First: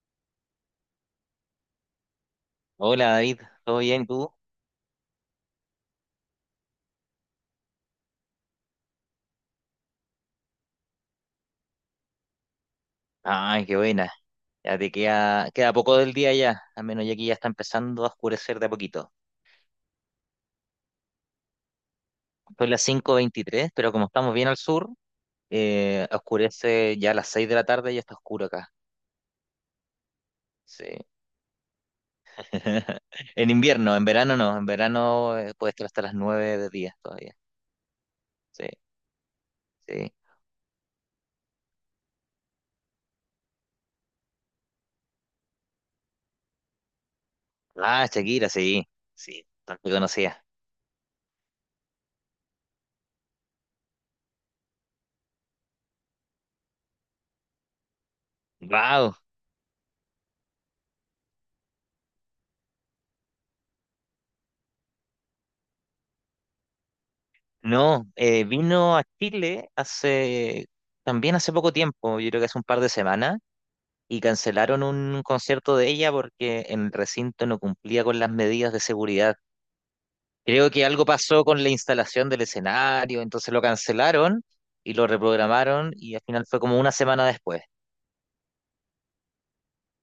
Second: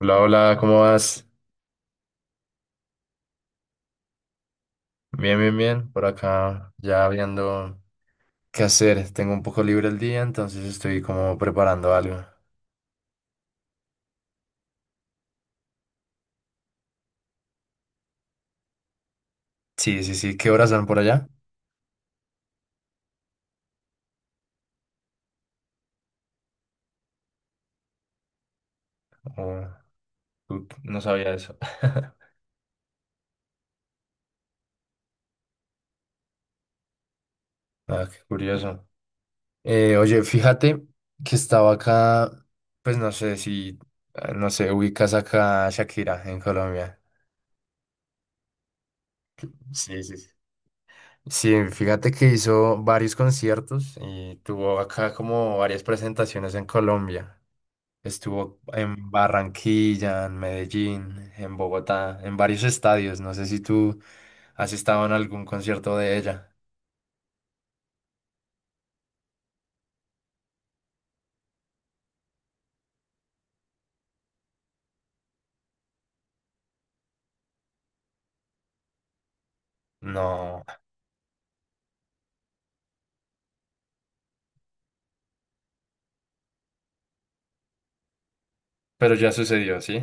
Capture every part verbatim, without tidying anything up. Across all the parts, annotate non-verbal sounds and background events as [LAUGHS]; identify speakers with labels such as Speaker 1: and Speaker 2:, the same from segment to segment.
Speaker 1: Hola, hola, ¿cómo vas?
Speaker 2: Hola David, ¿todo bien tú?
Speaker 1: Bien, bien, bien. Por acá ya viendo qué hacer. Tengo un poco libre el día, entonces estoy como preparando algo.
Speaker 2: Ay, qué buena. Ya te queda, queda poco del día ya, al menos ya aquí ya está empezando a oscurecer de a poquito.
Speaker 1: Sí, sí, sí. ¿Qué horas son por allá?
Speaker 2: Son las cinco veintitrés, pero como estamos bien al sur, eh, oscurece ya a las seis de la tarde y ya está oscuro acá.
Speaker 1: Oh, tú-
Speaker 2: Sí.
Speaker 1: no sabía eso. [LAUGHS]
Speaker 2: [LAUGHS] En invierno, en verano no, en verano eh, puede estar hasta las nueve de día todavía.
Speaker 1: Ah, qué
Speaker 2: Sí,
Speaker 1: curioso. Eh,
Speaker 2: sí.
Speaker 1: oye, fíjate que estaba acá, pues no sé si, eh, no sé, ubicas acá a Shakira en Colombia.
Speaker 2: Ah, Shakira, sí, sí, tanto
Speaker 1: Sí, sí, sí.
Speaker 2: conocía.
Speaker 1: Sí, fíjate que hizo varios conciertos y tuvo acá como varias presentaciones en Colombia. Estuvo en
Speaker 2: Wow,
Speaker 1: Barranquilla, en Medellín, en Bogotá, en varios estadios. No sé si tú has estado en algún concierto de ella.
Speaker 2: no, eh, vino a Chile hace, también hace poco tiempo, yo creo que hace un par de semanas. Y cancelaron un concierto de ella porque el recinto no cumplía con las medidas de seguridad.
Speaker 1: No,
Speaker 2: Creo que algo pasó con la instalación del escenario, entonces lo cancelaron y lo reprogramaron y al final fue como una semana después.
Speaker 1: pero ya sucedió, ¿sí?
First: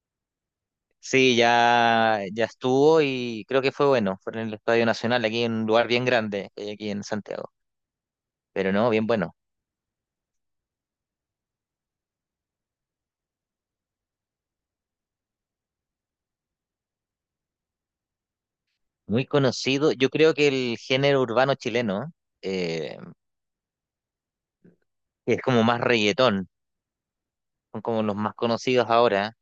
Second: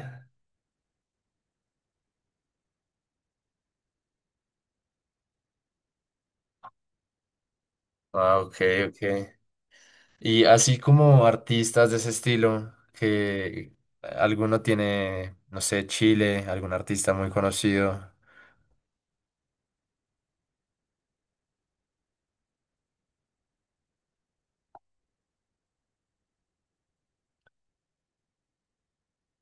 Speaker 2: Sí, ya, ya estuvo y creo que fue bueno. Fue en el Estadio Nacional, aquí en un lugar bien grande, que hay aquí en Santiago.
Speaker 1: Ah, ok,
Speaker 2: Pero no, bien
Speaker 1: ok.
Speaker 2: bueno.
Speaker 1: Y así como artistas de ese estilo, que alguno tiene, no sé, Chile, algún artista muy conocido.
Speaker 2: Muy conocido. Yo creo que el género urbano chileno, eh, es como más reggaetón, son como los más conocidos ahora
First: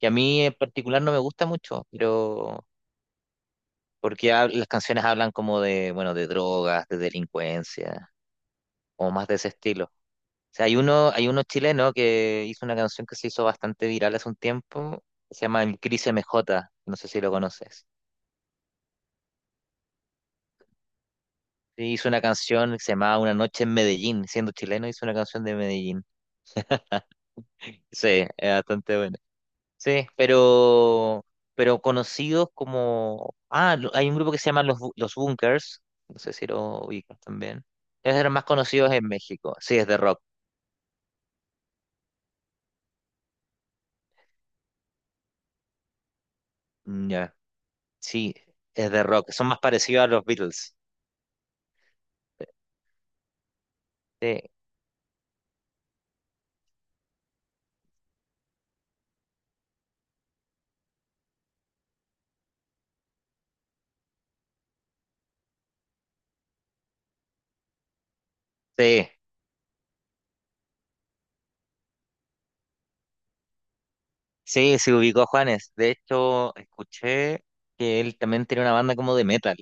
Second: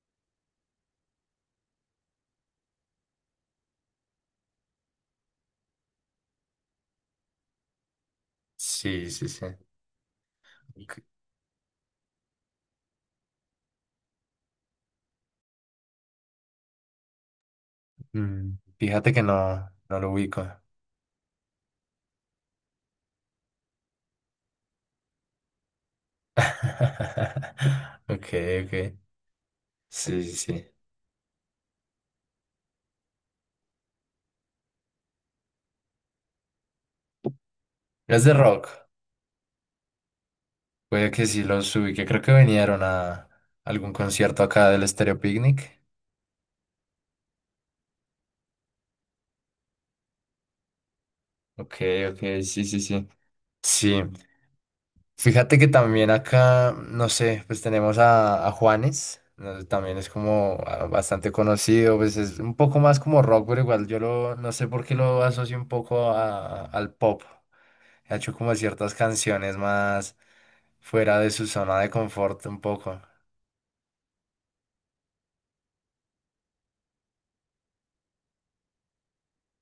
Speaker 2: que a mí en particular no me gusta mucho, pero porque hab- las canciones hablan como de, bueno, de drogas, de delincuencia,
Speaker 1: Sí,
Speaker 2: o más
Speaker 1: sí,
Speaker 2: de
Speaker 1: sí.
Speaker 2: ese estilo. O sea, hay
Speaker 1: Ok.
Speaker 2: uno, hay uno chileno que hizo una canción que se hizo bastante viral hace un tiempo, que se llama El Cris M J, no sé si lo conoces.
Speaker 1: Mm, fíjate que no, no lo ubico.
Speaker 2: Sí, hizo una canción que se llamaba Una noche en Medellín, siendo chileno hizo una canción de Medellín.
Speaker 1: [LAUGHS] Ok,
Speaker 2: Sí, es
Speaker 1: ok.
Speaker 2: bastante buena. Sí,
Speaker 1: Sí, sí, sí.
Speaker 2: pero, pero conocidos como... Ah, lo- hay un grupo que se llama Los, Bu- Los Bunkers, no sé si lo ubicas también. Ellos
Speaker 1: Los
Speaker 2: eran
Speaker 1: de
Speaker 2: más
Speaker 1: rock,
Speaker 2: conocidos en México, sí, es de rock.
Speaker 1: puede que sí los que creo que vinieron a algún concierto acá del Stereo Picnic.
Speaker 2: Mm, ya, sí, es de rock, son más parecidos a los Beatles.
Speaker 1: Ok, ok, sí, sí, sí. Sí,
Speaker 2: Sí,
Speaker 1: fíjate que también acá, no sé, pues tenemos a, a Juanes, ¿no? También es como ah, bastante conocido, pues es un poco más como rock, pero igual yo lo, no sé por qué lo asocio un poco a- al pop. Ha hecho como ciertas
Speaker 2: sí,
Speaker 1: canciones más fuera de su zona de confort un poco,
Speaker 2: sí, se ubicó Juanes. De hecho, escuché que él también tiene una banda como de metal.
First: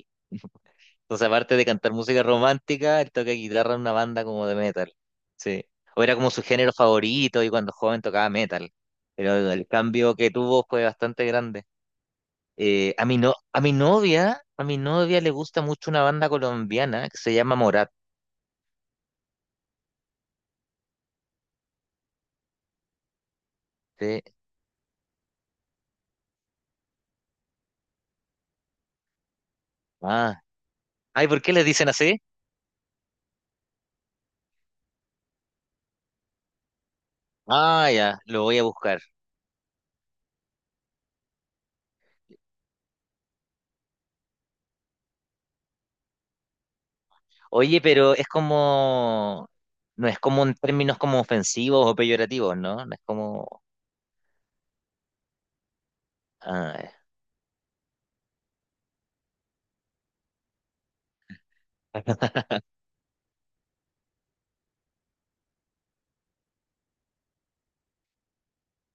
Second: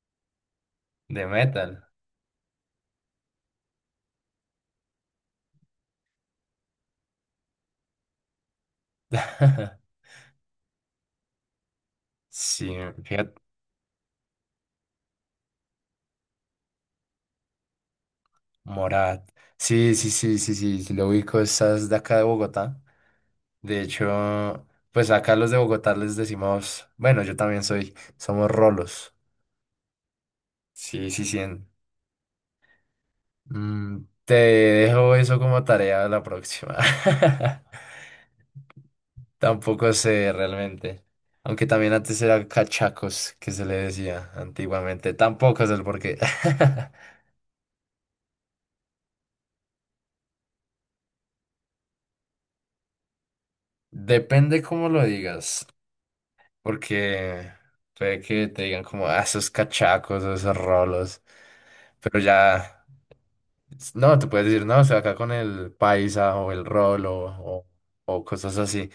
Speaker 1: de
Speaker 2: Entonces, aparte de
Speaker 1: metal.
Speaker 2: cantar música romántica, él toca guitarra en una banda como de metal. Sí. O era como su género favorito y cuando joven tocaba metal. Pero el
Speaker 1: [LAUGHS]
Speaker 2: cambio que tuvo fue bastante grande.
Speaker 1: Sí,
Speaker 2: Eh, a mi
Speaker 1: fíjate.
Speaker 2: no, a mi novia, a mi novia le gusta mucho una banda colombiana que se llama Morat.
Speaker 1: Morat. Sí, sí, sí, sí, sí, sí, lo ubico, estás de acá de Bogotá. De
Speaker 2: Sí.
Speaker 1: hecho, pues acá los de Bogotá les decimos, bueno, yo también soy, somos rolos.
Speaker 2: Ah.
Speaker 1: Sí, sí,
Speaker 2: Ay,
Speaker 1: sí.
Speaker 2: ¿por qué les
Speaker 1: en-
Speaker 2: dicen así?
Speaker 1: Mm, te dejo eso como tarea la próxima.
Speaker 2: Ah, ya,
Speaker 1: [LAUGHS]
Speaker 2: lo voy a buscar.
Speaker 1: Tampoco sé realmente. Aunque también antes era cachacos, que se le decía antiguamente. Tampoco sé el porqué. [LAUGHS]
Speaker 2: Oye, pero es como, no es como en términos como ofensivos o peyorativos, ¿no? No es como,
Speaker 1: Depende cómo lo digas.
Speaker 2: ah,
Speaker 1: Porque puede que te digan como, ah, esos cachacos, esos rolos, pero ya, no, te puedes decir, no, estoy acá con el paisa o el rolo o, o cosas así.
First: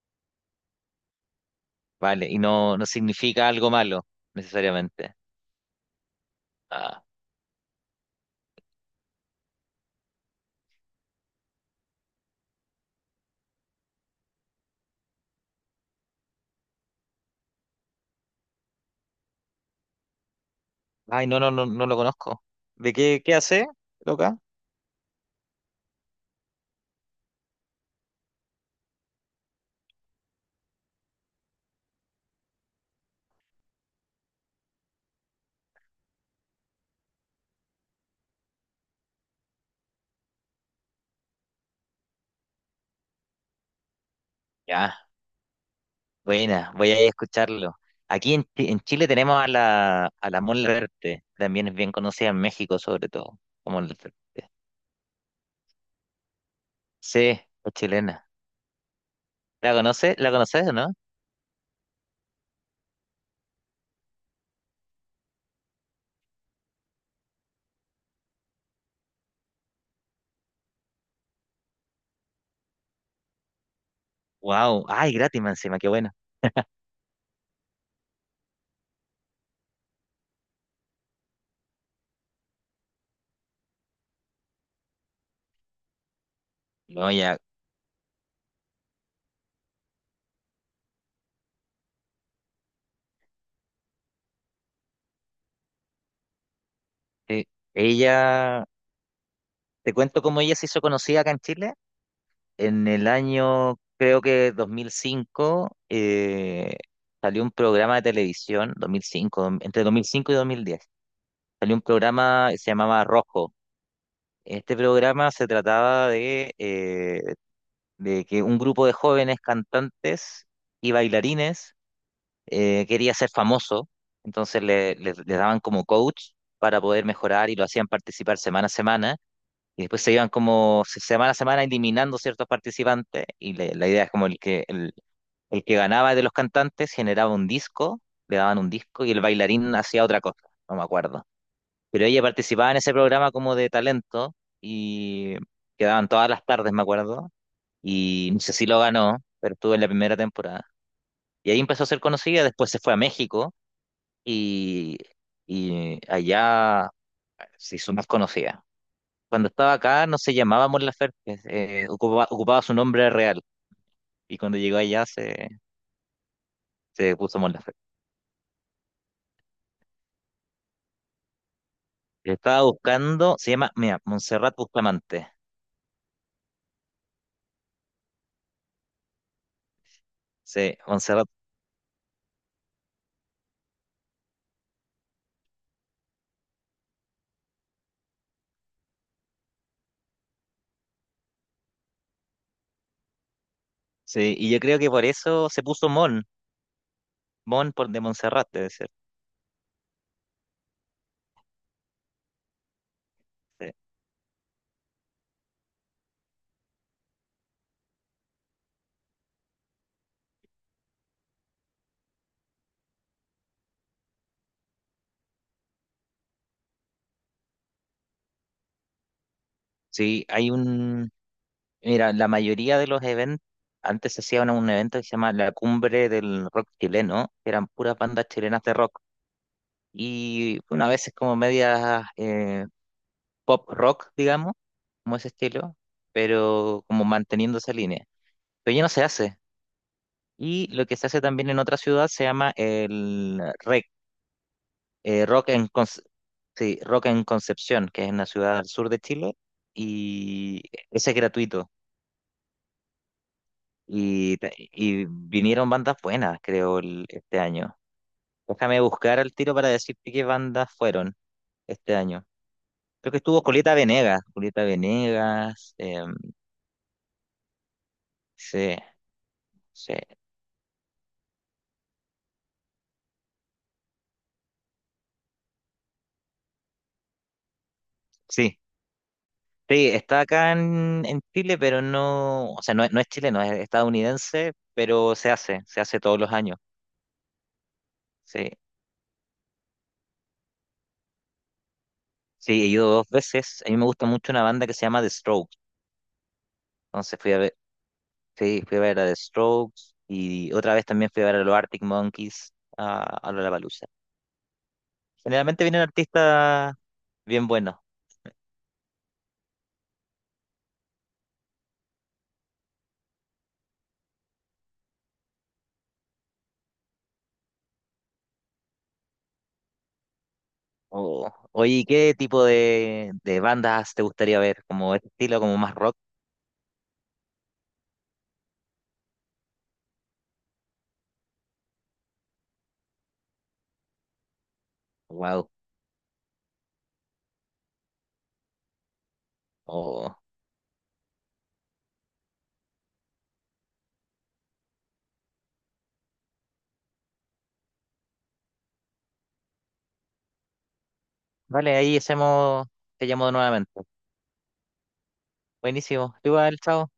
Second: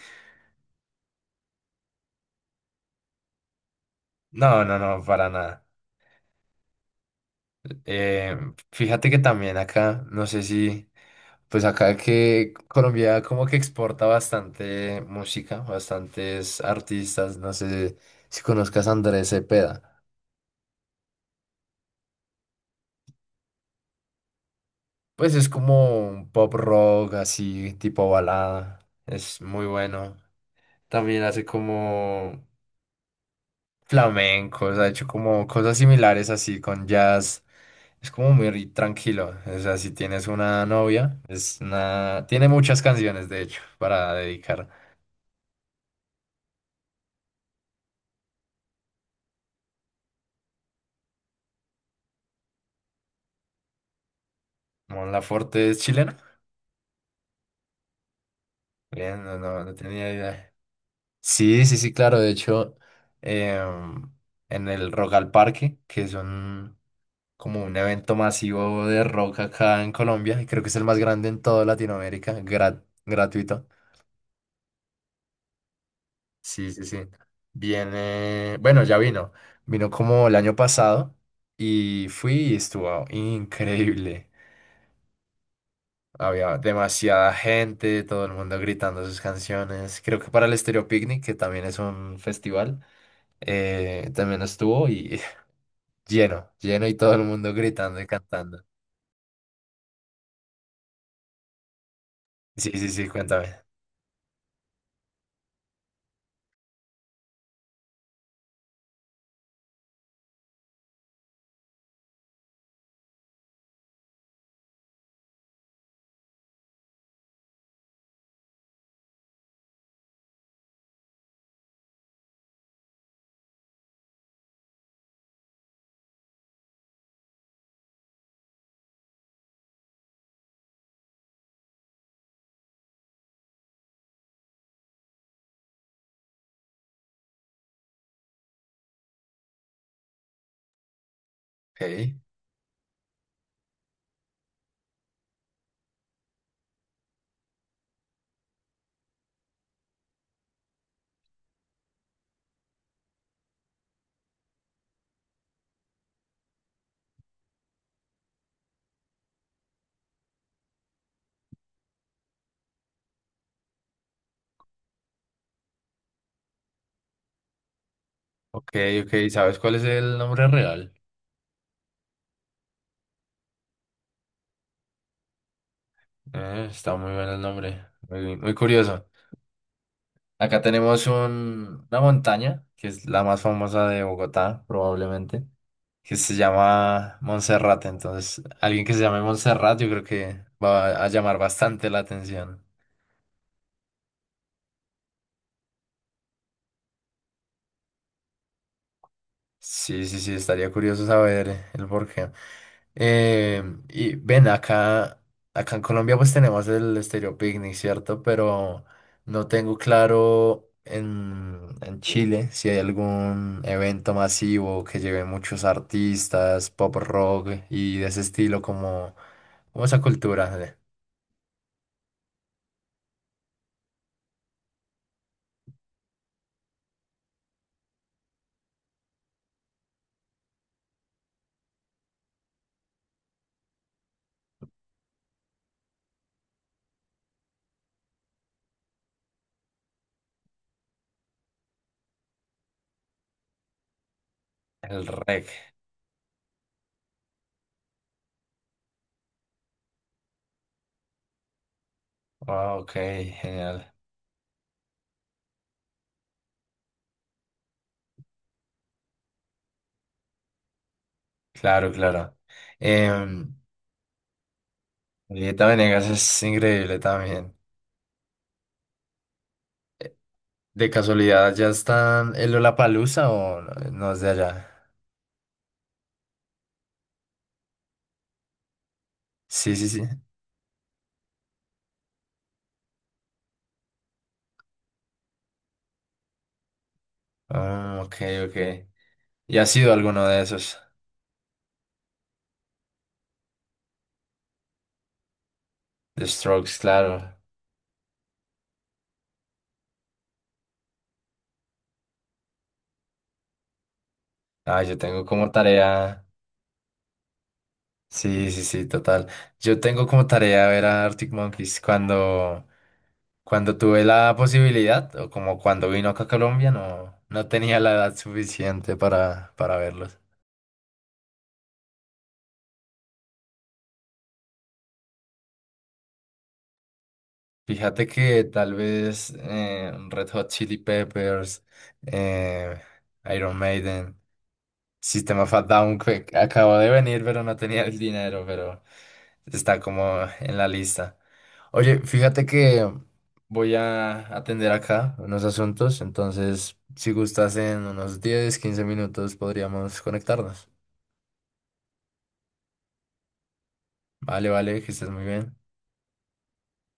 Speaker 2: vale, y no, no significa algo malo,
Speaker 1: No, no, no,
Speaker 2: necesariamente.
Speaker 1: para nada.
Speaker 2: Ah.
Speaker 1: Eh, fíjate que también acá, no sé si, pues acá que Colombia como que exporta bastante música, bastantes artistas, no sé si conozcas a Andrés Cepeda.
Speaker 2: Ay, no, no, no, no lo conozco. ¿De qué, qué hace, loca?
Speaker 1: Pues es como un pop rock así, tipo balada. Es muy bueno. También hace como flamencos, ha hecho como cosas similares así con jazz. Es como muy tranquilo. O sea, si tienes una novia, es una tiene muchas canciones de hecho para dedicar.
Speaker 2: Ya, buena, voy a ir a escucharlo. Aquí en, Chi- en Chile tenemos a la, a la Mon Laferte, también es bien conocida en México, sobre todo. Como Mon Laferte.
Speaker 1: Mon Laferte es chilena.
Speaker 2: Sí, es chilena.
Speaker 1: Bien, no, no,
Speaker 2: ¿La
Speaker 1: no tenía
Speaker 2: conoces? ¿La
Speaker 1: idea.
Speaker 2: conoces o no?
Speaker 1: Sí, sí, sí, claro. De hecho, em, en el Rock al Parque, que es un, como un evento masivo de rock acá en Colombia, y creo que es el más grande en toda Latinoamérica, grat- gratuito.
Speaker 2: Wow, ay, gratis más encima, qué bueno.
Speaker 1: Sí, sí, sí. Viene, bueno, ya vino. Vino como el año pasado y fui y estuvo increíble. Había
Speaker 2: No,
Speaker 1: demasiada
Speaker 2: ya,
Speaker 1: gente, todo el mundo gritando sus canciones. Creo que para el Estéreo Picnic, que también es un festival, eh, también estuvo y [LAUGHS] lleno, lleno y todo el
Speaker 2: sí.
Speaker 1: mundo gritando y cantando.
Speaker 2: Ella, te cuento cómo ella se hizo conocida acá en Chile.
Speaker 1: Sí, sí,
Speaker 2: En el
Speaker 1: sí, cuéntame.
Speaker 2: año, creo que dos mil cinco, eh, salió un programa de televisión, dos mil cinco entre dos mil cinco y dos mil diez salió un programa que se llamaba Rojo. Este programa se trataba de, eh, de que un grupo de jóvenes cantantes y bailarines eh, quería ser famoso, entonces le, le- les daban como coach para poder mejorar y lo hacían participar semana a semana. Y después se iban como se- semana a semana eliminando ciertos participantes. Y le- la idea es como el que, el, el que ganaba de los cantantes generaba un disco, le daban un disco y el bailarín hacía otra cosa, no me acuerdo. Pero
Speaker 1: Ok,
Speaker 2: ella participaba en ese programa como de talento y quedaban todas las tardes, me acuerdo. Y no sé si lo ganó, pero estuvo en la primera temporada. Y ahí empezó a ser conocida, después se fue a México y, y allá se hizo más conocida. Cuando estaba acá no se llamaba Mon Laferte, eh, ocupaba, ocupaba su nombre real y cuando llegó allá se, se puso Mon Laferte.
Speaker 1: ok, ok. ¿Sabes cuál es el nombre real?
Speaker 2: Estaba buscando, se llama, mira, Montserrat Bustamante.
Speaker 1: Eh, está muy bueno el nombre. Muy, muy curioso. Acá
Speaker 2: Sí,
Speaker 1: tenemos
Speaker 2: Montserrat.
Speaker 1: un- una montaña, que es la más famosa de Bogotá, probablemente, que se llama Monserrate. Entonces, alguien que se llame Monserrate, yo creo que va a llamar bastante la atención.
Speaker 2: Sí, y yo creo que por eso se puso Mon, Mon por de Montserrat, debe ser.
Speaker 1: Sí, sí, sí, estaría curioso saber el porqué. Eh,
Speaker 2: Sí,
Speaker 1: y ven, acá, acá en Colombia pues tenemos el Estéreo Picnic, ¿cierto? Pero no tengo claro en, en Chile si hay algún evento masivo que lleve muchos artistas, pop rock y de ese estilo como, como esa
Speaker 2: sí, hay
Speaker 1: cultura de-
Speaker 2: un, mira, la mayoría de los eventos, antes se hacía un, un evento que se llama la Cumbre del Rock Chileno, que eran puras bandas chilenas de rock. Y una vez es como medias pop rock, digamos, como ese estilo, pero como manteniendo esa línea. Pero ya no se hace. Y lo que se hace también en otra ciudad se llama el rec,
Speaker 1: el
Speaker 2: eh,
Speaker 1: reg.
Speaker 2: rock en, Conce- sí, Rock en Concepción, que es una ciudad al sur de Chile, y ese es gratuito.
Speaker 1: Ah, ok, genial.
Speaker 2: Y, ta- y vinieron bandas buenas, creo, el- este año. Déjame buscar al tiro para decirte qué bandas fueron
Speaker 1: Claro,
Speaker 2: este año.
Speaker 1: claro. Eh,
Speaker 2: Creo que estuvo Julieta Venegas, Julieta
Speaker 1: Julieta
Speaker 2: Venegas,
Speaker 1: Venegas
Speaker 2: em,
Speaker 1: es increíble también.
Speaker 2: sí, sí,
Speaker 1: ¿De casualidad ya están el Lollapalooza o no no es de allá?
Speaker 2: sí,
Speaker 1: Sí, sí,
Speaker 2: sí,
Speaker 1: sí.
Speaker 2: está acá en, en Chile, pero no, o sea, no, es- no es chileno, es estadounidense, pero se hace, se hace todos los años.
Speaker 1: Ah, ok, ok.
Speaker 2: Sí,
Speaker 1: ¿Y ha sido alguno de esos?
Speaker 2: sí, he ido dos veces. A mí me gusta mucho una banda que se llama The Strokes.
Speaker 1: The Strokes,
Speaker 2: Entonces fui
Speaker 1: claro.
Speaker 2: a ver, sí, fui a ver a The Strokes y otra vez también fui a ver a los Arctic Monkeys a, a Lollapalooza.
Speaker 1: Ah, yo tengo como
Speaker 2: Generalmente vienen
Speaker 1: tarea.
Speaker 2: artistas bien buenos.
Speaker 1: Sí, sí, sí, total. Yo tengo como tarea ver a Arctic Monkeys cuando, cuando tuve la posibilidad, o como cuando vino acá a Colombia, no, no tenía la edad suficiente para, para verlos.
Speaker 2: O- oye, ¿y ¿qué tipo de, de bandas te gustaría ver? ¿Como este estilo, como más rock?
Speaker 1: Fíjate que tal vez eh, Red Hot Chili Peppers, eh, Iron Maiden, System
Speaker 2: Wow.
Speaker 1: of a Down, que acabo de venir, pero no tenía el dinero, pero está
Speaker 2: O-
Speaker 1: como en la lista. Oye, fíjate que voy a atender acá unos asuntos, entonces si gustas en unos diez quince minutos podríamos conectarnos.
Speaker 2: vale, ahí hacemos, te llamo nuevamente.
Speaker 1: Vale, vale, que estés muy bien.
Speaker 2: Buenísimo. Tú igual, chao.